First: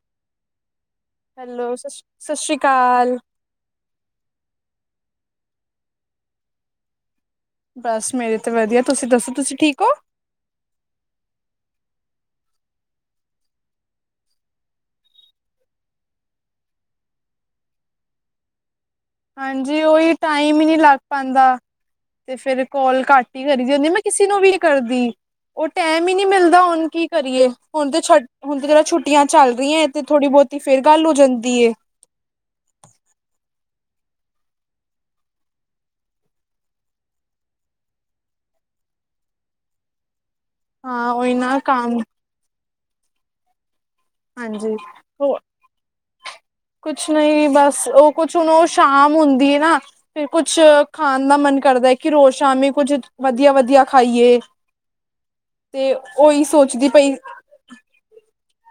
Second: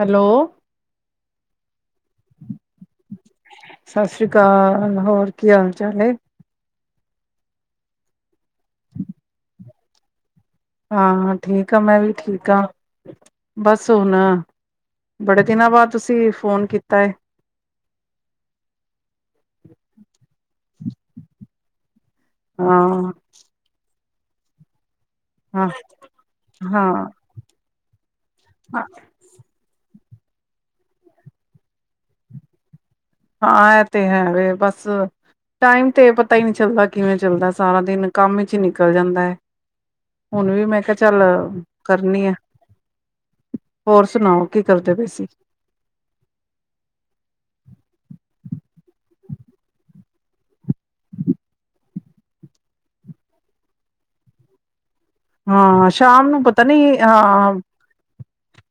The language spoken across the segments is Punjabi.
ਹੈਲੋ? ਹੈਲੋ, ਸਸ, ਸਸ ਸ਼੍ਰੀ ਕਾਲ। ਸਸ ਸ਼੍ਰੀ ਕਾਲ, ਹੋਰ ਕੀ ਹਾਲ ਚਾਲ ਏ? ਬਸ ਮੇਰੇ ਤੇ ਵਦੀਆ, ਤੁਸੀਂ ਦੱਸੋ ਤੁਸੀਂ ਠੀਕ ਓ? ਹਾਂ, ਠੀਕ ਆ ਮੈਂ ਵੀ ਠੀਕ ਆਂ। ਬਸ ਹੁਨ ਬੜੇ ਦਿਨਾਂ ਬਾਦ ਤੁਸੀਂ ਫੋਨ ਕੀਤਾ ਏ। ਹਾਂਜੀ ਓਹੀ ਟਾਈਮ ਹੀ ਨੀ ਲੱਗ ਪਾਂਦਾ ਤੇ ਫੇਰ ਹਾਂ ਕੋਲ ਘੱਟ ਈ ਕਰੀਦੀ ਹੁੰਦੀ, ਮੈਂ ਕਿਸੇ ਨੂੰ ਵੀ ਨੀ ਕਰਦੀ। ਓ ਹਾਂ ਟੈਮ ਈ ਨੀ ਮਿਲਦਾ ਹੁਨ ਹਾਂ ਕੀ ਕਰੀਏ, ਹੁਨ ਤੇ ਛੱਟ ਹੁਨ ਤੇ ਜਰਾ ਛੁੱਟੀਆਂ ਚੱਲ ਰਈਆਂ ਏ ਤੇ ਥੋੜ੍ਹੀ ਬੋਤੀ ਫੇਰ ਗੱਲ ਹੋ ਜਾਂਦੀ ਏ। ਹਾਂ ਐ ਤੇ ਹੈ ਵੇ ਬਸ ਟਾਈਮ ਤੇ ਪਤਾ ਈ ਨੀ ਚੱਲਦਾ ਕਿਵੇਂ ਚੱਲਦੈ, ਸਾਰਾ ਦਿਨ ਕੰਮ ਇਚ ਈ ਨਿਕਲ ਜਾਂਦਾ ਐ। ਹੁਨ ਵੀ ਮੈਂ ਕੇਆ ਹਾਂ ਚੱਲ ਉਹੀ ਨਾ ਕੰਮ ਕਰਨੀ ਆ। ਹੋਰ ਸੁਨਾਓ ਕੀ ਹਾਂਜੀ। ਕਰਦੇ ਪਏ ਸੀ? ਹੋ ਕੁਛ ਨਈ ਬਸ, ਓ ਕੁਛ ਹੁਨ ਓ ਸ਼ਾਮ ਹੁੰਦੀ ਏ ਨਾ। ਫਿਰ ਕੁਛ ਖਾਣ ਦਾ ਮਨ ਕਰਦਾ ਕਿ ਰੋਜ ਸ਼ਾਮੀ ਕੁੱਝ ਵਧੀਆ-ਵਧੀਆ ਖਾਈਏ। ਹਾਂ ਤੇ ਸ਼ਾਮ ਨੂੰ ਉਹੀ ਪਤਾ ਸੋਚਦੀ ਨੀ ਪਈ ਹਾਂ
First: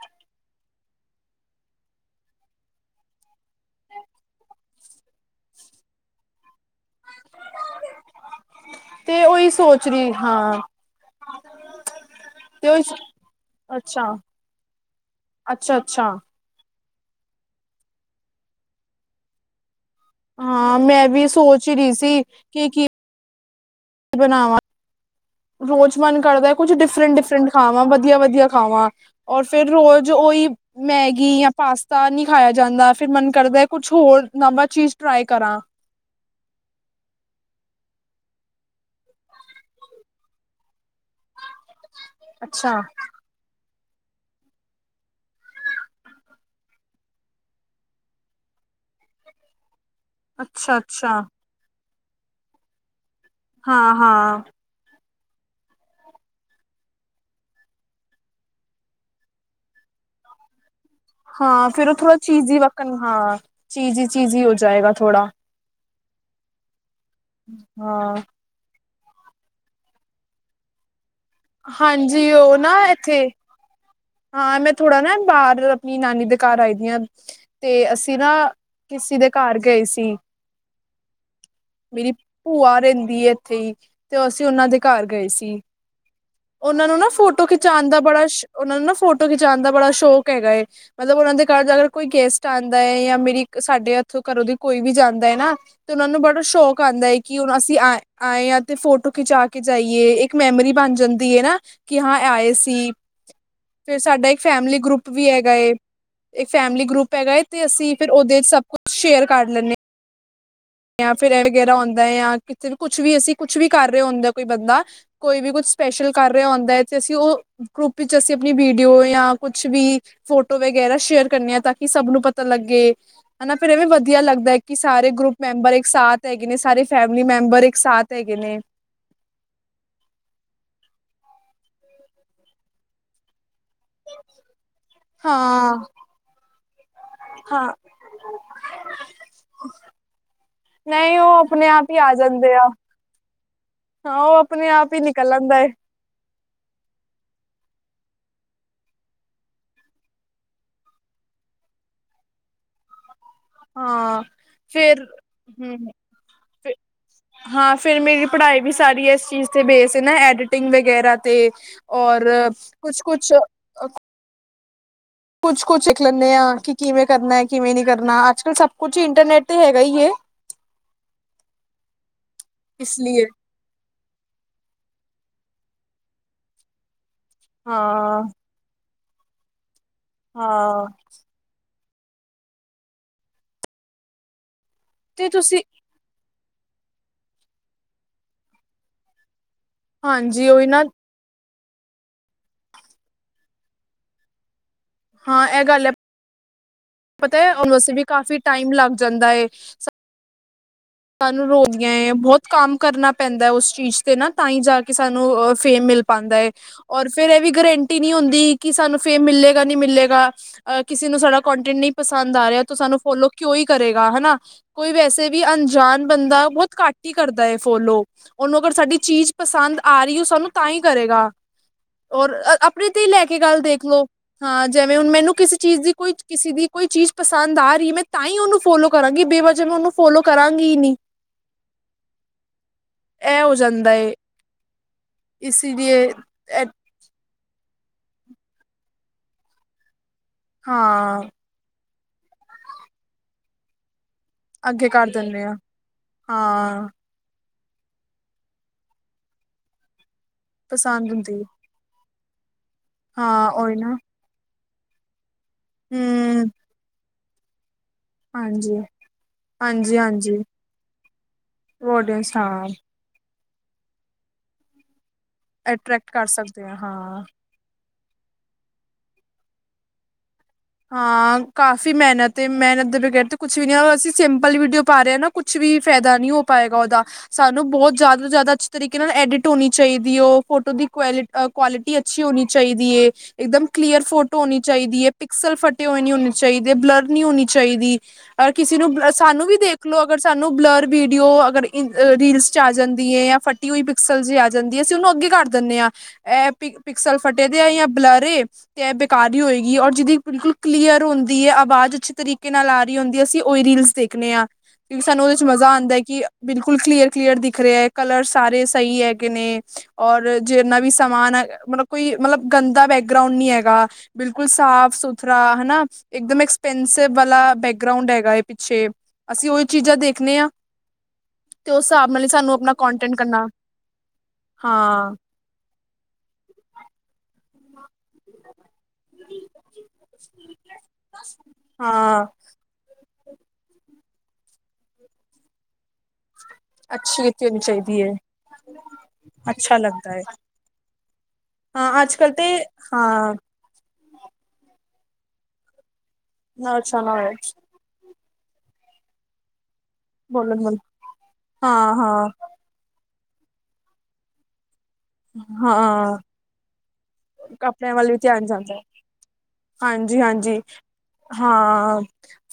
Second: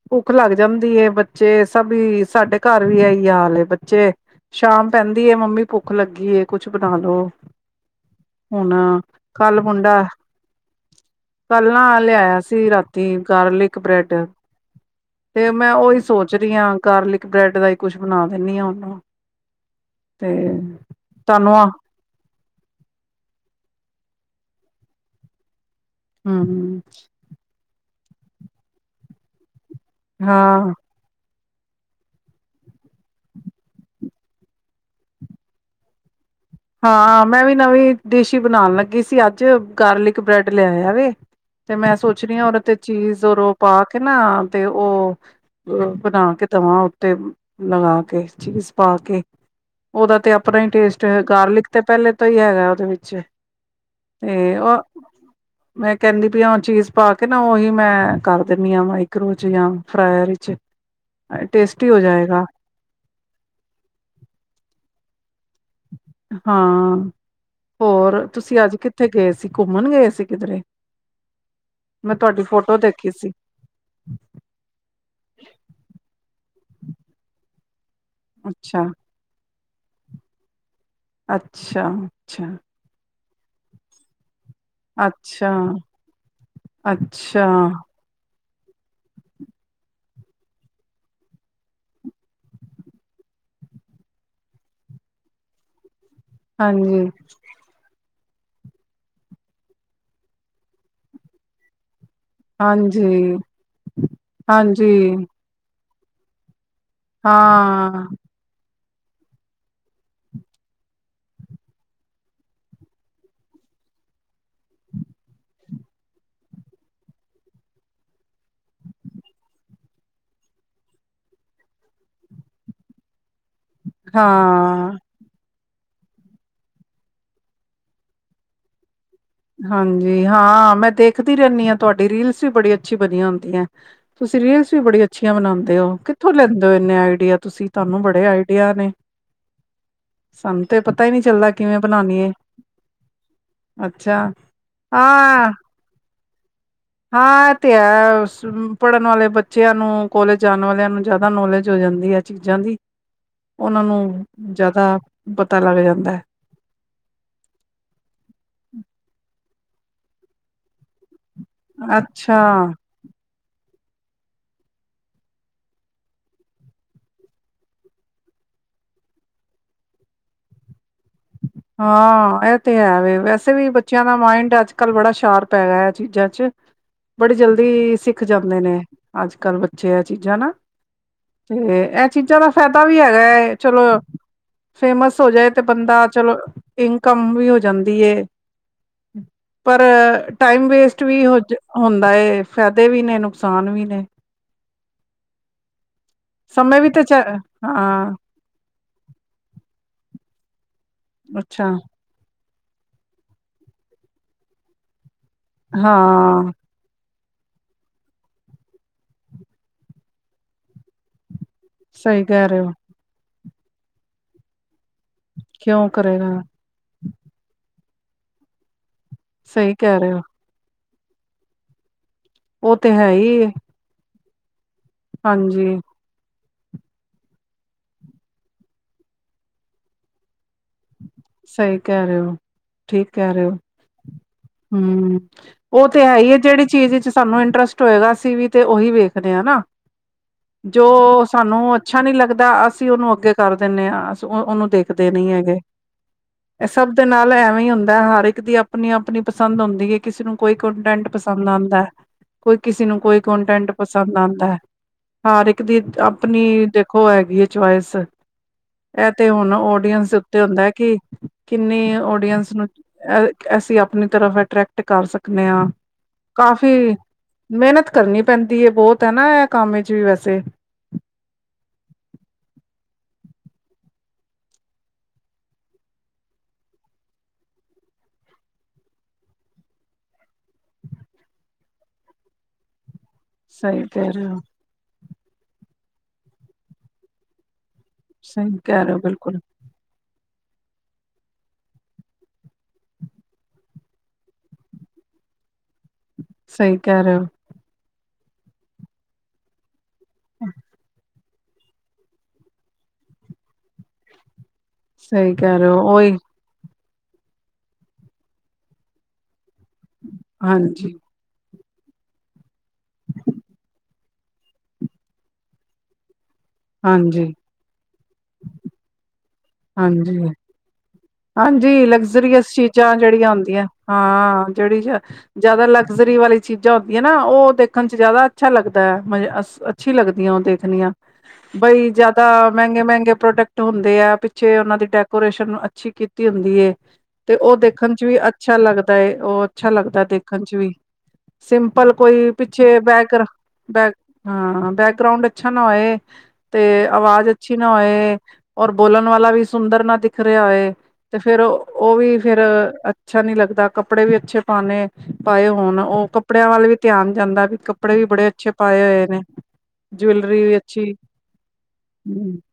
ਭੁੱਖ ਲੱਗ ਜਾਂਦੀ ਐ, ਬੱਚੇ ਸਭੀ ਸਾਡੇ ਘਰ ਵੀ ਐਈ ਹਾਲ ਏ। ਬੱਚੇ ਸ਼ਾਮ ਪੈਂਦੀ ਏ, ਮੰਮੀ ਭੁ ਭੁੱਖ ਲੱਗੀ ਏ, ਕੁਛ ਬਣਾ ਲੋੋ ਹੁਨ ਤੇ ਉਹੀ ਕਲ ਸੋਚ ਮੁੰਡਾ ਰਹੀ ਹਾਂ। ਕਲ ਨਾ ਲੇਆਏਆ ਤੇ ਸੀ ਉਹੀ ਰਾਤੀ ਗਾਰਲਿਕ ਅੱਛਾ ਬ੍ਰੈਡ ਤੇ ਮੈਂ ਅੱਛਾ ੳਈ ਅੱਛਾ ਸੋਚ ਰੀ ਆ ਗਾਰਲਿਕ ਬ੍ਰੈਡ ਦਾ ਈ ਕੁਛ ਬਨਾ ਦੇਨੀ ਆ ੳਨੂੰ। ਹਾਂ ਮੈਂ ਵੀ ਤੁਹਾਨੂੰ ਆ ਸੋਚ ਰੀ ਸੀ ਕਿ, ਕੀ ਬਨਾਵਾਂ। ਰੋਜ ਮਨ ਕਰਦਾ, ਕੁੱਛ ਹਮ ਡਿਫਰਂਟ-ਡਿਫਰਂਟ ਖਾਵਾਂ, ਵਧੀਆ-ਵਧੀਆ ਖਾਵਾਂ, ਔਰ ਫੇਰ ਰੋਜ ੳਈ ਹਾਂ ਮੈਗੀ ਯਾ ਪਾਸਤਾ ਨੀ ਖਾਯਾ ਜਾਂਦਾ, ਫੇਰ ਮਨ ਕਰਦਾ ਕੁਛ ਹੋਰ ਨਵਾਂ ਚੀਜ ਟਰਾਈ ਕਰਾਂ। ਹਾਂ ਮੈਂ ਵੀ ਨਵੀਂ ਡਿਸ਼ ਈ ਬਣਾਨ ਲੱਗੀ ਸੀ, ਅੱਜ ਗਾਰਲਿਕ ਬ੍ਰੈਡ ਲੇਆਏਆ ਵੇ ਤੇ ਮੈਂ ਸੋਚ ਰਈ ਆਂ, ੳਰੇ ਤੇ ਅੱਛਾ ਚੀਜ਼ ਔਰ ੳ ਪਾ ਕੇ ਨਾ ਤੇ ੳਹ ਅ ਬਣਾ ਕੇ ਦਵਾਂ ਉਤੇ ਲਗਾ ਕੇ ਚੀਜ਼ ਪਾ ਕੇ ੳਦਾ ਤੇ ਅਪਨਾ ਈ ਅੱਛਾ ਟੇਸਟ ਅੱਛਾ ਗਾਰਲਿਕ ਤੇ ਪੈਲੇ ਤੋਂ ਹੀ ਹੈਗਾ ੳਦੇ ਵਿੱਚ ਹਾਂ ਤੇ ਹਾਂ ਉਹ ਮੈਂ ਕੈਂਦੀ ਪਈ ਆ ਚੀਜ਼ ਪਾ ਕੇ ਨਾ ੳਹੀ ਮੈਂ ਕਰ ਦੇਂਨੀ ਆ, ਮਾਇਕਰੋ ਚ ਜਾਂ ਫਰਾਏਯਰ ਚ। ਹਾਂ ਫਿਰ ੳਹ ਥੋੜਾ ਚੀਜੀ਼ ਹ ਵਕਣ ਹਾਂ ਚੀਜ਼ੀ-ਚੀਜ਼ੀ ਹੋ ਜਾਏਗਾ ਥੋੜਾ। ਹਾਂ। ਹਾਂ। ਤੁਸੀ ਅੱਜ ਕਿੱਥੇ ਗਏ ਸੀ, ਘੁੰਮਣ ਗਏ ਸੀ ਕਿਧਰੇ? ਮੈਂ ਹਾਂਜੀ ਤੁਹਾਡੀ ਉਹ ਨਾ ਫੋਟੋ ਦੇਖੀ ਇੱਥੇ ਸੀ। ਹਾਂ ਮੈਂ ਥੋੜਾ ਨਾ ਬਾਹਰ ਅਪਨੀ ਨਾਨੀ ਦੇ ਘਰ ਆਈ ਦੀ ਆਂ। ਤੇ ਅਸੀ ਨਾ ਅੱਛਾ ਕਿਸੀ ਦੇ ਘਰ ਗਏ ਸੀ ਅੱਛ ਮੇਰੀ ਭੂਆ ਰੇਂਦੀ ਏ ਏਥੇ ਈ ਤੇ ਅਸੀ ੳਨਾਂ ਦੇ ਘਰ ਗਏ ਅੱਛਾ ਸੀ। ੳਨਾਂ ਨੂੰ ਨਾ ਅੱਛਾ ਫੋਟੋ ਖਿਚਾਣ ਦਾ ਬੜਾ ਉਹਨਾਂ ਨੂੰ ਨਾ ਫੋਟੋ ਖਿਚਾਣ ਦਾ ਬੜਾ ਸ਼ੌਕ ਹੈਗਾ ਏ। ਮਤਲਬ ੳਨਾਂ ਦੇ ਘਰ ਅਗਰ ਕੋਈ ਗੈਸਟ ਆਦਾ ਏ, ਯਾ ਮੇਰੀ ਸਾਡੇ ਏਥੋ ਘਰੋਂ ਦੀ ਕੋਈ ਵੀ ਜਾਂਦਾ ਐ ਨਾ ਤੇ ੳਨਾਂ ਨੂੰ ਬੜਾ ਸ਼ੌਕ ਹਾਂਜੀ ਆਂਦਾ ਐ, ਕਿ ਹੁਨ ਅਸੀ ਆਏ ਆਂਏ ਆ ਤੇ ਫੋਟੋ ਖਿਚਾ ਕੇ ਜਾਈਏ, ਇੱਕ ਮੈਮਰੀ ਬਣ ਜਂਦੀ ਐ ਨਾ। ਕਿ ਹਾਂ ਏ ਆਏ ਸੀ, ਹਾਂਜੀ ਫੇਰ ਸਾਡਾ ਇੱਕ ਫੈਮਲੀ ਹਾਂਜੀ ਗਰੁੱਪ ਵੀ ਹੈਗਾ ਏ। ਇੱਕ ਫੈਮਿਲੀ ਗਰੁੱਪ ਹੈਗਾ ਏ, ਤੇ ਅਸੀ ਹਾਂ ਫੇਰ ੳਦੇ ਚ ਸਭ ਕੁਛ ਸ਼ੇਅਰ ਕਰ ਲੈਨੇ ਜਾਂ ਫੇਰ ਵਗੈਰਾ ਹੁੰਦਾ ਐ, ਜਾਂ ਕਿਤੇ ਵੀ ਕੁਛ ਵੀ ਅਸੀ ਕੁਛ ਵੀ ਕਰ ਰਹੇ ਹੁੰਦੇ ਕੋਈ ਬੰਦਾ ਕੋਈ ਵੀ ਕੁਛ ਸਪੈਸ਼ਲ ਕਰ ਰਿਹਾ ਹੁੰਦਾ ਹੈ, ਤੇ ਅਸੀਂ ਉਹ ਗਰੁੱਪ ਵਿੱਚ ਅਸੀ ਅਪਣੀ ਵੀਡੀਓ ਯਾਂ ਕੁਛ ਵੀ ਫੋਟੋ ਵਗੈਰਾ ਸ਼ੇਅਰ ਕਰਨੇ ਆ ਤਾਂ ਕਿ ਸਭ ਨੂੰ ਪਤਾ ਲੱਗੇ। ਹੈਨਾ ਫੇਰ ਐਵੇਂ ਵਧੀਆ ਲੱਗਦਾ ਐ, ਕਿ ਹਾਂ ਸਾਰੇ ਗਰੁੱਪ ਮੈਂਬਰ ਇੱਕ ਸਾਥ ਹੈਗੇ ਨੇ, ਸਾਰੇ ਫੈਮਿਲੀ ਮੈਂਬਰ ਇੱਕ ਸਾਥ ਹੈਗੇ ਨੇ। ਹਾਂਜੀ ਹਾਂ, ਮੈਂ ਦੇਖਦੀ ਰੇਨੀ ਆ ਤੁਆਡੀ ਰੀਲਸ ਵੀ ਬੜੀ ਅੱਛੀ ਬਣਿਆ ਹੁੰਦੀਐ। ਤੁਸੀ ਰੀਲਸ ਵੀ ਬੜੀ ਅੱਛੀਆਂ ਹਾਂ, ਬਨਾਦੇ ੳ। ਕਿੱਥੋਂ ਲੈਂਦੇ ੳ ਏਨੇ ਆਈਡੀਆ ਤੁਸੀ? ਹਾਂ। ਤਾਨੂੰ ਬੜੇ ਆਈਡੀਆ ਨੇ। ਸਾਨੂੰ ਤੇ ਪਤਾ ਈ ਨਹੀਂ ਨਈ ਉਹ ਚੱਲਦਾ ਆਪਣੇ ਕਿਵੇਂ ਆਪ ਹੀ ਆ ਬਨਾਨੀ ਏ। ਜਾਂਦੇ ਆ। ਹਾਂ ਅੱਛਾ, ਉਹ ਆਪਣੇ ਆਪ ਹੀ ਨਿਕਲ ਅਹ ਆਂਦਾ ਏ ਹਾਂ ਐ ਤੇ ਹੈ, ਪੜਨ ਵਾਲੇ ਬੱਚੇਆਂ ਨੂੰ, ਕੋਲੇਜ ਜਾਣ ਵਾਲੇਆਂ ਨੂੰ ਜਾਦਾ ਨੌਲੇਜ ਹੋ ਜਾਂਦੀ ਏ। ਚੀਜ਼ਾਂ ਦੀ ਉਨਾਂ ਨੂੰ ਹਾਂ ਜੇਆਦਾ ਫੇਰ ਪਤਾ ਲੱਗ ਹੂੰ ਜਾਂਦਾ ਏ। ਹਾਂ, ਫੇਰ ਮੇਰੀ ਪੜ੍ਹਾਈ ਵੀ ਸਾਰੀ ਏਸ ਚੀਜ਼ ਤੇ ਬੇਸ ਨਾ ਐਡੀਟਿੰਗ ਵਗੈਰਾ ਤੇ ਔਰ ਅੱਛਾ ਕੁਛ-ਕੁਛ ਕੁਛ -ਕੁਛ ਸਿੱਖ ਲੈਂਨੇ ਆ, ਕਿ ਕਿਵੇਂ ਕਰਨਾ ਕਿਵੇਂ ਨੀ ਕਰਨਾ, ਅੱਜ -ਕਲ ਸਭ ਕੁਛ ਇੰਟਰਨੈਟ ਤੇ ਹੈਗਾ ਈ ਏ। ਹਾਂ, ਐ ਤੇ ਇਸ ਹੈ ਵੇ ਲੀਏ ਵੈਸੇ ਵੀ। ਬੱਚੇਆਂ ਦਾ ਮਾਇੰਡ ਅੱਜ -ਕੱਲ੍ਹ ਬੜਾ ਸ਼ਾਰਪ ਹੈਗਾ ਆ, ਏ ਚੀਜ਼ਾਂ ਚ ਬੜੀ ਜਲਦੀ ਹਾਂ ਸਿੱਖ ਜਾਂਦੇ ਨੇ ਅੱਜ -ਕੱਲ੍ਹ ਬੱਚੇ ਏ ਚੀਜ਼ਾਂ ਨਾ। ਹਾਂ ਤੇ ਐ ਚੀਜ਼ਾਂ ਦਾ ਫਾਏਦਾ ਵੀ ਹੈਗਾ ਏ, ਚਲੋ ਫੇਮਸ ਹੋ ਜਾਏ ਤੇ ਬੰਦਾ। ਚਲੋ ਇਨਕਮ ਵੀ ਹੋ ਜਾਂਦੀ ਏ। ਪਰ ਹਾਂਜੀ ਉਹੀ ਟਾਈਮ ਨਾ ਵੇਸਟ ਵੀ ਹੋ ਜ ਹੁੰਦਾ ਏ, ਫਾਏਦੇ ਵੀ ਨੇ, ਨੁਕਸਾਨ ਵੀ ਨੇ। ਹਾਂ, ਏ ਗੱਲ ਏ। ਸਮੇਂ ਵੀ ਤੇ ਚ ਪਤਾ ਏ, ਹੁਨ ਵੈਸੇ ਵੀ ਹਾਂ ਕਾਫੀ ਟਾਈਮ ਲੱਗ ਜਾਂਦਾ ਏ। ਸਾਨੂੰ ਅੱਛਾ ਰੋਦੀਆਂ ਏ, ਬਹੁਤ ਕੰਮ ਕਰਨਾ ਪੈਂਦਾ, ਉਸ ਚੀਜ਼ ਤੇ ਨਾ ਤਾਂ ਹੀ ਜਾ ਕੇ ਸਾਨੂੰ ਅ ਫੇਮ ਮਿਲ ਪਾਂਦਾ ਹਾਂ ਏ। ਔਰ ਫੇਰ ਇਹ ਵੀ ਗਰੰਟੀ ਨਹੀਂ ਹੁੰਦੀ ਕਿ ਸਾਨੂੰ ਫੇਮ ਮਿਲੇਗਾ ਨੀ ਮਿਲੇਗਾ। ਅ ਕਿਸੇ ਨੂੰ ਸਾਡਾ ਕੋਂਟੈਂਟ ਨਹੀਂ ਸਹੀ ਪਸੰਦ ਕਹਿ ਆ ਰਹੇ ਰੇਆ ਹੋ ਤਾਂ ਸਾਨੂੰ ਫੋਲੋ ਕਿਉਂ ਹੀ ਕਰੇਗਾ ਹਨਾ। ਕੋਈ ਵੈਸੇ ਵੀ ਕਿਉਂ ਜਾਨ ਕਰੇਗਾ ਬੰਦਾ ਬਹੁਤ ਘੱਟ ਹੀ ਕਰਦਾ ਏ, ਫੋਲੋ ਉਹਨੂੰ ਅਗਰ ਸਾਡੀ ਚੀਜ਼ ਸਹੀ ਪਸੰਦ ਕਹਿ ਆ ਰਹੇ ਰਹੀ, ਹੋ ਓ ਸਾਨੂੰ ਤਾਂ ਹੀ ਕਰੇਗਾ। ਔਰ ਆਪਨੇ ਤੇ ਹੀ ਲੈ ਕੇ ਗੱਲ ਦੇਖ ਲਓ। ਹਾਂ, ਜੈਵੇਂ ਹੁਨ ਮੈਨੂੰ ਕਿਸੇ ਹਾਂਜੀ ਚੀਜ਼ ਦੀ ਕੋਈ ਕਿਸੇ ਦੀ ਕੋਈ ਚੀਜ਼ ਪਸੰਦ ਆ ਰਹੀ ਏ, ਮੈਂ ਤਾਂ ਹੀ ਉਨੂੰ ਫੋਲੋ ਕਰਾਂਗੀ। ਬੇ ਵਜਾ ਮੈਂ ਉਹਨੂੰ ਫੋਲੋ ਕਰਾਂਗੀ ਹੀ ਨੀ। ਸਹੀ ਕੇਅ ਰੇਅ ਓ, ਠੀਕ ਕੇਅ ਰੇਅ ਹੋ ਓ। ਜਾਂਦਾ ਏ ਹੂੰ, ਇਸ ਓ ਤੇ ਲੀਏ ਹੈ ਹੀ ਆ, ਜੇੜੀ ਚੀਜ਼ ਸਾਨੂੰ ਇੰਟਰਸਟ ਹੋਏਗਾ, ਅਸੀਂ ਵੀ ਤੇ ਉਹੀ ਵੇਖਦੇ ਆਂ ਨਾ, ਜੋ ਹਾਂ ਸਾਨੂੰ ਅ ਅੱਛਾ, ਨਹੀਂ ਲੱਗਦਾ। ਅਸੀਂ ਉਨੂੰ ਅੱਗੇ ਕਰ ਦਿੰਦੇ ਆਂ। ਅਸੀ ਉਨੂੰ ਅੱਗੇ ਕਰ ਦੇਖਦੇ ਨੀ ਦਿੰਦੇ ਆ ਹੈਗੇ। ਐ ਹਾਂ ਸਭ ਦੇ ਨਾਲ ਐਵੇਂ ਹੀ ਹੁੰਦਾ, ਹਰ ਏਕ ਦੀ ਆਪਨੀ- ਆਪਨੀ ਪਸੰਦ ਹੁੰਦੀ ਏ। ਕਿਸੇ ਨੂੰ ਕੋਈ ਕੰਟੈਂਟ ਹੁੰਦੀ ਏ, ਪਸੰਦ ਆਂਦਾ, ਕੋਈ ਕਿਸੇ ਨੂੰ ਕੋਈ ਹਾਂ ਕੰਟੈਂਟ ਉਹੀ ਨਾ ਪਸੰਦ ਆਂਦਾ। ਹਰ ਇੱਕ ਦੀ ਆਪਨੀ ਹਮ ਦੇਖੋ ਹੈਗੀ ਏ ਚੁਆਏਸ। ਹਾਂਜੀ ਐ ਤੇ ਹੁਨ ਹਾਂਜੀ ਓਡੀਅੰਸ ਦੇ ਹਾਂਜੀ ਉੱਤੇ ਹੁੰਦਾ ਕਿ ਕਿੰਨੇ ਓਡੀਅੰਸ ਨੂੰ ਅ ਅਸੀਂ ਆਪਨੀ ਤਰਫ ਅਟਰ੍ਰੈਕਟ ਕਰ ਸਕ ਕਨੇ ਆਂ ਅਟਰ੍ਰੈਕਟ ਕਰ ਸਕਦੇ ਹਾਂ ਕਾਫੀ ਹਾਂ ਮੇਹਨਤ ਕਰਨੀ ਪੈਂਦੀ ਏ, ਬੋਹਤ ਏ ਨਾ, ਐ ਕੰਮ ਵਿੱਚ ਵੀ ਵੈਸੇ। ਹਾਂ, ਕਾਫ਼ੀ ਮੇਹਨਤ, ਤੇ ਮੇਹਨਤ ਦੇ ਬਗੈਰ ਤੇ ਕੁਛ ਵੀ ਨੀ, ਅਸੀਂ ਸਿੰਪਲ ਵੀਡੀਓ ਪਾ ਰਹੇ ਆਂ ਨਾ। ਕੁਛ ਵੀ ਫ਼ਾਏਦਾ ਨੀ ਹੋ ਪਾਏਗਾ ਉਹਦਾ। ਸਾਨੂੰ ਬਹੁਤ ਜੇਆਦਾ ਤੋਂ ਜੇਆਦਾ ਅੱਛੀ ਤਰੀਕੇ ਨਾਲ ਐਡਿਟ ਹੋਨੀ ਚਾਹੀਦੀ ਏ। ਓ ਫੋਟੋ ਦੀ ਕੁਆਏਲ ਕੁਆਲਿਟੀ ਅੱਛੀ ਹੋਨੀ ਚਾਹੀਦੀ ਏ। ਇਕਦਮ ਸਹੀ ਕਲੀਅਰ ਕਹਿ ਰਹੇ ਫੋਟੋ ਹੋ ਹੋਨੀ ਚਾਹੀਦੀ ਏ, ਪਿਕਸਲ ਫਟੇ ਹੋਏ ਨੀ ਹੋਨੇ ਚਾਹੀਦੇ, ਬਲਰ ਨਹੀਂ ਹੋਨੀ ਚਾਹੀਦੀ। ਔਰ ਸਹੀ ਕਿਸੇ ਕਹਿ ਨੂੰ ਰਹੇ ਹੋ ਬਿਲਕੁਲ ਸਾਨੂੰ ਵੀ ਦੇਖ ਦੇਖ ਲੋ ਅਗਰ ਸਾਨੂੰ ਬਲਰ ਵੀਡੀਓ, ਅਗਰ ਰੀਲਸ ਚ ਆ ਜਾਂਦੀ ਹੈ ਜਾਂ ਫਟੀ ਹੋਈ। ਸਲ ਜੀ ਆ ਜਾਂਦੀ। ਅਸੀਂ ਉਨੂੰ ਅੱਗੇ ਕਰ ਦਿੰਦੇ ਆਂ। ਐ ਸਹੀ ਕਹਿ ਰਹੇ ਪਿਕਸਲ ਹੋ ਫਟੇ ਦੇ ਆ, ਜਾਂ ਬਲਰ ਏ ਤੇ ਐ ਬੇਕਾਰ ਈ ਹੋਏਗੀ ਔਰ ਜਿਦੀ ਬਿਲਕੁਲ ਕਲੀਅਰ ਹੁੰਦੀ ਏ, ਆਵਾਜ਼ ਅੱਛੇ ਤਰੀਕੇ ਨਾਲ, ਆ ਰਹੀ ਹੁੰਦੀ ਆ। ਅਸੀਂ ਉਹੀ ਰੀਲਸ ਦੇਖਨੇ ਆ। ਸਾਨੂੰ ਸਹੀ ਉਦੇ ਚ ਕਹਿ ਮਜ਼ਾ ਰਹੇ ਆਂਦਾ ਹੋ ਏ ਉਹੀ ਕਿ ਬਿਲਕੁਲ ਕਲੀਅਰ -ਕਲੀਅਰ ਦਿਖ ਰੇਆ ਏ, ਕਲਰ ਸਾਰੇ ਸਹੀ ਹੈਗੇ ਨੇ। ਔਰ ਜਿੰਨਾ ਵੀ ਹਾਂਜੀ ਸਮਾਨ ਐ, ਮਤਲਬ ਕੋਈ ਮਤਲਬ ਗੰਦਾ ਬੈਗਰਾਉਂਡ ਨੀ ਹੈਗਾ, ਬਿਲਕੁਲ ਸਾਫ- ਸੁਥਰਾ ਹਨਾ, ਏਕਦਮ ਐਕਸਪੈਂਸਿਵ ਹਾਂਜੀ ਵਾਲਾ ਬੈਗਰਾਉਂਡ ਹੈਗਾ ਏ ਪਿੱਛੇ। ਅਸੀਂ ਓਈ ਚੀਜ਼ਾਂ ਹਾਂਜੀ ਦੇਖਨੇ ਆ। ਤੇ ਉਸ ਹਾਂਜੀ, ਹਿਸਾਬ ਨਾਲ ਹੀ ਲਗਜ਼ਰੀਅਸ ਸਾਨੂੰ ਆਪਣਾ ਚੀਜ਼ਾਂ ਕੰਟੈਂਟ ਜੇੜ੍ਹੀਆਂ ਕਰਨਾ ਹੁੰਦੀਐ, ਹਾਂ ਜੇੜੀ ਹਾਂ - ਜਾਦਾ ਲਗਜ਼ਰੀ ਵਾਲੀ ਚੀਜ਼ਾਂ ਹੁੰਦੀ ਐ ਨਾ ਓ ਦੇਖਣ ਚ ਜਾਦਾ ਅੱਛਾ ਲੱਗਦੈ, ਮਜੇ ਅਸ ਅ ਅੱਛੀ ਲੱਗਦੀਆਂ ਓ ਦੇਖਣੀਆਂ, ਬਈ ਹਾਂ ਜਾਦਾ ਮੈਗੇ-ਮੈਂਗੇ ਪ੍ਰੋਡਕਟ ਹੁੰਦੇ ਆ ਪਿੱਛੇ ਓਨਾਂ ਦੀ ਡੈਕੋਰੇਸ਼ਨ ਅੱਛੀ ਕੀਤੀ ਹੁੰਦੀ ਏ ਅੱਛੀ ਤੇ ਕੀਤੀ ਓ ਹੋਣੀ ਦੇਖਨ ਚਾਹੀਦੀ ਚ ਹੈ ਵੀ ਅੱਛਾ ਲੱਗਦਾ ਏ, ਓ ਅੱਛਾ ਲੱਗਦੈ ਦੇਖਨ ਚ ਵੀ। ਸਿੰਪਲ ਕੋਈ ਪਿੱਛੇ ਬੈਂਕਰ ਹਾਂ ਬੈਕ ਹਾਂ, ਬੈਕਗਰਾਉਂਡ ਅੱਛਾ ਨਾ ਹੋਏ, ਨਾ ਤੇ ਅੱਛਾ ਨਾ ਅਵਾਜ਼ ਹੋਏ ਅੱਛੀ ਨਾ ਹੋਏ, ਔਰ ਬੋਲਨ ਵਾਲਾ ਵੀ ਸੁੰਦਰ ਨਾ ਦਿਖ ਰਿਆ ਬੋਲਣ ਹੋਏ ਤੇ ਫੇਰ ਹਾਂ ਓ ਵੀ ਹਾਂ ਫੇਰ ਅੱਛਾ ਨੀ ਲੱਗਦਾ, ਕੱਪੜੇ ਵੀ ਅੱਛੇ ਪਾਨੇ -ਪਾਏ ਹੋਨ ਓ ਹਾਂ ਕੱਪੜਿਆਂ ਵੱਲ ਵੀ ਧਿਆਨ ਜਾਂਦਾ, ਵੀ ਕੱਪੜੇ ਵੀ ਬੜੇ ਅੱਛੇ ਪਾਏ ਹੋਏ ਨੇ। ਜਵੈਲਰੀ ਵੀ ਹਾਂਜੀ-ਹਾਂਜੀ ਅੱਛੀ ਹਾਂ,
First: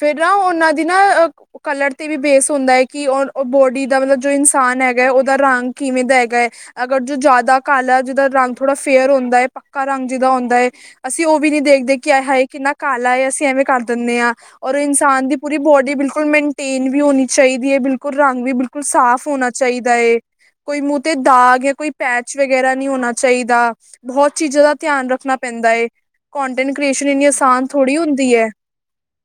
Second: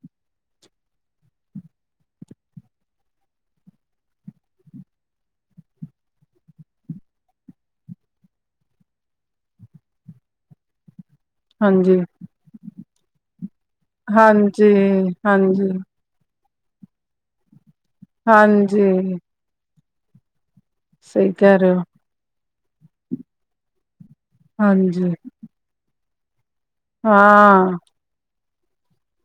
ਫੇਰ ਨਾ ਓਨਾਂ ਦੀ ਨਾ ਓ ਕਲਰ ਤੇ ਵੀ ਬੇਸ ਹੁੰਦਾ ਏ ਕਿ ਓਰ ਓ ਬੋਡੀ ਦਾ ਮਤਲਬ ਜੋ ਇਨਸਾਨ ਹੈਗਾ ਏ ਓਦਾ ਰੰਗ ਕਿਵੇਂ ਦਾ ਹੈਗਾ ਏ। ਅਗਰ ਜੋ ਜਾਦਾ ਕਾਲਾ, ਜਿਦਾ ਰੰਗ ਥੋੜਾ ਫੇਅਰ ਹੁੰਦਾ ਏ, ਪੱਕਾ ਰੰਗ ਜਿਦਾ ਹੁੰਦਾ ਏ ਅਸੀਂ ਓ ਵੀ ਨੀ ਦੇਖਦੇ ਹਾਂਜੀ ਕਿ ਆਏ-ਹਾਏ ਕਿੰਨਾ ਕਾਲਾ ਏ, ਅਸੀਂ ਐਵੇਂ ਕਰ ਦੇਨੇ ਆ। ਹਾਂਜੀ ਔਰ ਓ ਇਨਸਾਨ ਦੀ ਪੂਰੀ ਹਾਂਜੀ ਬੋਡੀ ਬਿਲਕੁਲ ਮੈਨਟੇਨ ਵੀ ਹੋਣੀ ਚਾਈਦੀ ਏ, ਬਿਲਕੁਲ ਰੰਗ ਵੀ ਬਿਲਕੁਲ ਹਾਂਜੀ ਸਾਫ਼ ਹੋਨਾ ਚਾਈਦਾ ਏ, ਕੋਈ ਮੂੰਅ ਤੇ ਸਹੀ ਕਹਿ ਦਾਗ ਰਹੇ ਯਾਂ ਹੋ ਕੋਈ ਪੈਚ ਵਗੈਰਾ ਨੀ ਹੋਨਾ ਚਾਈਦਾ, ਬਹੁਤ ਚੀਜ਼ਾਂ ਦਾ ਧਿਆਨ ਹਾਂਜੀ ਰੱਖਣਾ ਪੈਂਦਾ ਏ। ਕੋਂਟੈਂਟ ਕ੍ਰੀਏਸ਼ਨ ਇੰਨੀ ਆਸਾਨ ਹਾਂ ਥੋੜ੍ਹੀ ਹੁੰਦੀ ਐ।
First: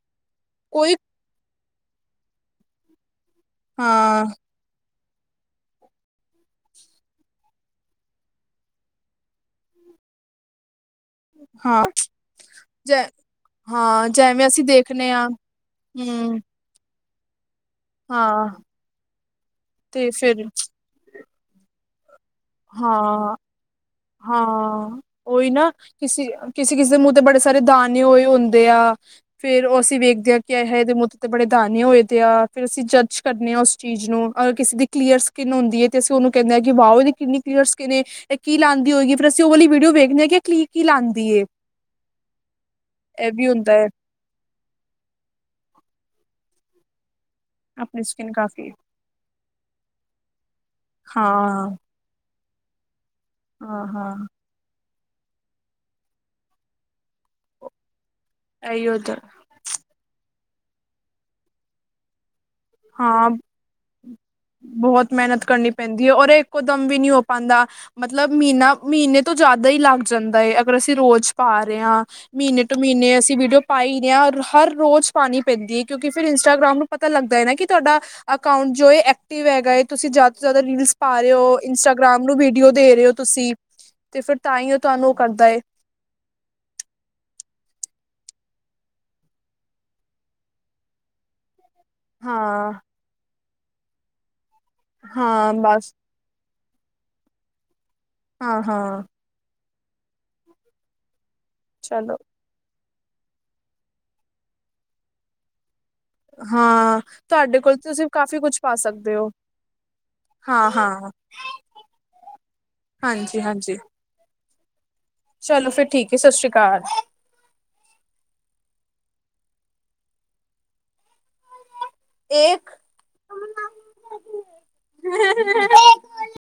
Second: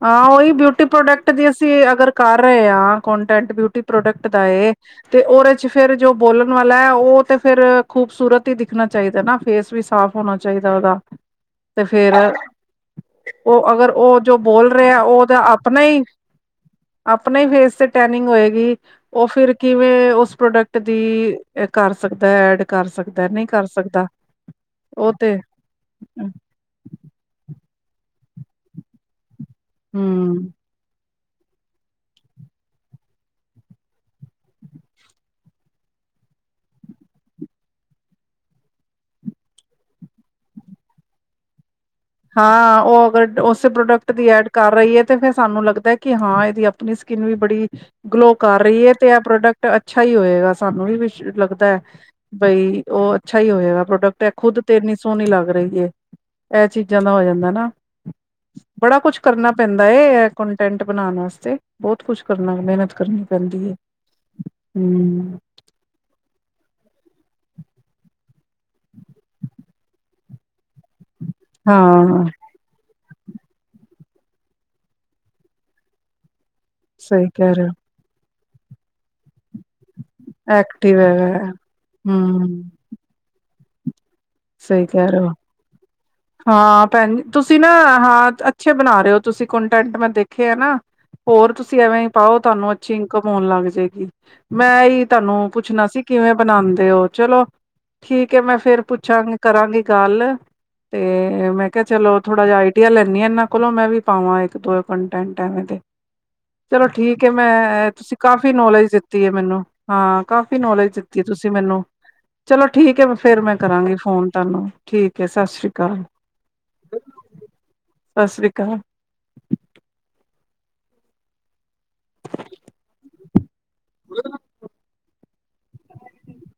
ਹਾਂ ਓਹੀ, ਬਿਊਟੀ ਪ੍ਰੋਡਕਟ ਦੀ ਅਸੀਂ ਅਗਰ ਕਰ ਰਏ ਆ, ਕੋਂਟੈਂਟ ਬਿਊਟੀ ਹਾਂ ਪ੍ਰੋਡਕਟ ਦਾ ਏ। ਤੇ ਓਰੇ ਚ ਫੇਰ ਜੋ ਬੋਲਨ ਵਾਲਾ ਏ ਓ ਤੇ ਫੇਰ ਖੂਬਸੂਰਤ ਈ ਦਿਖਨਾ ਚਾਈਦੈ ਨਾ, ਫੇਸ ਵੀ ਸਾਫ਼ ਹੋਣਾ ਚਾਈਦੈ ਓਦਾ। ਤੇ ਹਾਂ ਫੇਰ ਜੈ ਓ ਅਗਰ ਹਾਂ ਓ ਜੋ ਜੈਵੇਂ ਅਸੀਂ ਬੋਲ ਰਿਆ ਦੇਖਣੇ ਓ ਆ ਓਦਾ ਆਪਨਾ ਈ ਹੂੰ ਅਪਨੇ ਈ ਫੇਸ ਤੇ ਟੈਨਿੰਗ ਹਾਂ ਹੋਏਗੀ ਓ ਫਿਰ ਤੇ ਕਿਵੇਂ ਉਸ ਫਿਰ ਪ੍ਰੋਡਕਟ ਦੀ ਏ ਕਰ ਸਕਦੈ, ਐਡ ਕਰ ਸਕਦੈ, ਹਾਂ ਨਈ ਕਰ ਸਕਦਾ ਹਾਂ ਓ ਤੇ। ਕਿਸੀ-ਕਿਸੀ ਦੇ ਮੂੰਅ ਤੇ ਬੜੇ ਸਾਰੇ ਦਾਣੇ ਹੋਏ ਹੁੰਦੇ ਆ, ਫੇਰ ਓ ਅਸੀਂ ਵੇਖਦੇ ਆ ਹਮ ਕਿ ਆਏ -ਹਾਏ ਐਦੇ ਮੂੰਅ ਤੇ ਤੇ ਬੜੇ ਦਾਨੇ ਹੋਏ ਦੇ ਆ। ਫੇਰ ਅਸੀਂ ਜੱਜ ਕਰਨੇ ਆ ਉਸ ਚੀਜ਼ ਨੂੰ ਅਗਰ ਕਿਸੇ ਦੀ ਕਲੀਅਰ ਸ ਕਿਨ ਹੁੰਦੀ ਏ ਤੇ ਅਸੀ ਉਨੂੰ ਕੈਂਨੇ ਆ ਕਿ ਵਾਓ ਐਦੀ ਕਿੰਨੀ ਕਲੀਅਰ ਸਕੀਨ ਏ, ਐ ਕੀ ਲਾਂਦੀ ਹੋਏਗੀ ਫੇਰ ਅਸੀਂ ਓ ਵਾਲੀ ਵੀਡੀਓੇ ਵੇਖਨੇ ਆ, ਕਿ ਐ ਕਲੀ-ਕੀ ਲਾਂਦੀ ਏ। ਹਾਂ, ਓ ਇਹ ਅਗਰ ਵੀ ਓਸੇ ਹੁੰਦਾ ਹੈ ਪ੍ਰੋਡਕਟ ਦੀ ਐਡ ਕਰ ਰਈ ਐ ਤੇ ਫੇਰ ਸਾਨੂੰ ਲੱਗਦਾ ਐ ਕਿ ਹਾਂ ਏਦੀ ਅਪਨੀ ਸਕਿਨ ਵੀ ਬੜੀ ਆਪਣੀ ਸਕਿੰਨ ਗਲੋ ਕਰ ਕਾਫੀ ਰਈ ਏ ਤੇ ਐ ਪ੍ਰੋਡਕਟ ਅੱਛਾ ਈ ਹੋਏਗਾ, ਸਾਨੂੰ ਵੀ ਹਾਂ ਵਿਸ਼-ਲੱਗਦੈ ਬਈ ਓ ਅੱਛਾ ਈ ਹੋਏਗਾ ਹਾਂ ਪ੍ਰੋਡਕਟ, ਹਾਂ ਐ ਖੁੱਦ ਤੇ ਇਨੀ ਸੋਣੀ ਲੱਗ ਰਈ ਐ, ਐ ਚੀਜ਼ ਜਾਂ ਦਾ ਹੋ ਜਾਂਦਾ ਨਾ। ਇਹੀ ਬੜਾ ਹੋ ਤਾਂ ਕੁਛ ਕਰਨਾ ਪੈਂਦਾ ਏ ਐ ਕੋਂਟੈਂਟ ਬਨਾਂਨ ਵਸਤੇ, ਬਹੁਤ ਕੁਛ ਕਰਨਾ ਮਿਹਨਤ ਕਰਨੀ ਹਾਂ, ਪੈਂਦੀ ਹੈ ਬਹੁਤ ਹਮ ਮੈਨਤ ਕਰਨੀ ਪੈਂਦੀ ਏ ਔਰ ਐ ਇੱਕੋ ਦਮ ਵੀ ਨੀ ਹੋ ਪਾਂਦਾ ਮਤਲਬ ਮਅਈਨਾ, ਮਅਈਨੇ ਤੋਂ ਜਾਦਾ ਈ ਲੱਗ ਜਾਂਦਾ ਏ ਅਗਰ ਅਸੀਂ ਰੋਜ਼ ਪਾ ਰੇ ਆ, ਹਾਂ ਮੀਨੇ ਟੂ ਮੀਨੇ ਅਸੀਂ ਵੀਡੀਓ ਪਾ ਈ ਰੇ ਆ ਔਰ ਹਰ ਰੋਜ਼ ਪਾਣੀ ਪੈਂਦੀ ਏ ਕਿਉਂਕਿ ਫੇਰ ਇੰਸਟਾਗ੍ਰਾਮ ਨੂੰ ਪਤਾ ਸਹੀ ਲੱਗਦਾ ਏ ਨਾ ਕਹਿ ਕਿ ਰਹੇ ਹੋ ਸਾਡਾ ਅਕਾਂਊਟ ਜੋ ਏ ਐਕਟਿਵ ਹੈਗਾ ਏ। ਤੁਸੀਂ ਜਾਦਾ ਤੋਂ ਜਾਦਾ ਰੀਲਸ ਐਕਟਿਵ ਪਾ ਰੇ ਹੈਗਾ ਓ, ਇੰਸਟਾਗ੍ਰਾਮ ਨੂੰ ਹਮ ਵੀਡੀਓ ਦੇ ਰੇ ਓ ਤੁਸੀਂ ਤੇ ਫੇਰ ਤਾਂ ਈ ਓ ਸਹੀ ਕਹਿ ਤੁਆਨੂੰ ਓ ਰਹੇ ਹੋ ਕਰਦਾ ਏ। ਹਾਂ ਭੈਨਜੀ, ਤੁਸੀਂ ਨਾ ਹਾਂ ਅੱਛੇ ਬਨਾ ਰੇ ਓ ਤੁਸੀਂ ਕੋਂਟੈਂਟ, ਮੈਂ ਦੇਖੇ ਐ ਨਾ। ਹੋਰ ਤੁਸੀ ਐਵੇਂ ਈ ਪਾਓ, ਤੋਆਨੂੰ ਹਾਂ ਅੱਛੀ ਇਨਕਮ ਹੋਨ ਲੱਗ ਜੇ ਗੀ। ਮੈਂ ਐਈ ਤਾਨੂੰ ਹਾਂ ਪੁੱਛਣਾ ਬਸ ਸੀ, ਕਿਵੇਂ ਬਨਾਂਦੇ ਓ, ਚਲੋ ਠੀਕ ਐ ਮੈਂ ਹਾਂ ਫੇਰ ਪੁੱਛ ਹਾਂ [unintelligible] ਕਰਾਂਗੀ ਗਾੱਲ, ਤੇ ਮੈਂ ਕੇਆ ਚਲੋ ਥੋੜਾ ਜਾ ਆਈ ਆਈਡੀਆ ਲੈਨੀ ਆਂ ਐਨਾਂ ਕੋਲੋਂ, ਮੈਂ ਵੀ ਪਾਵਾਂ ਇੱਕ-ਦੋ ਕੰਟੈਂਟ ਐਵੇਂ ਦੇ ਚਲੋ ਹਾਂ ਠੀਕ ਏ ਤੁਹਾਡੇ ਕੋਲ ਮੈਂ ਤੁਸੀਂ ਤੁਸੀ ਕਾਫ਼ੀ ਕੁਛ ਪਾ ਨੌਲੇਜ ਸਕਦੇ ਦਿੱਤੀ ਏ ਹੋ ਮੈਨੂੰ, ਹਾਂ। ਕਾਫ਼ੀ ਹਾਂ ਨੌਲੇਜ ਹਾਂ ਦਿੱਤੀ ਏ ਤੁਸੀ ਮੈਨੂੰ, ਚਲੋ ਠੀਕ ਏ ਫੇਰ ਹਾਂਜੀ ਮੈਂ ਹਾਂਜੀ ਕਰਾਂਗੀ ਫੋਨ ਤਾਨੂੰ, ਠੀਕ ਏ ਚਲੋ ਸਾਸ਼੍ਰੀ ਫਿਰ ਕਾਲ। ਠੀਕ ਹੈ ਸਤਿ ਸ਼੍ਰੀ ਅਕਾਲ ਸਾਸਰੀ ਕਾਲ। ਏਕ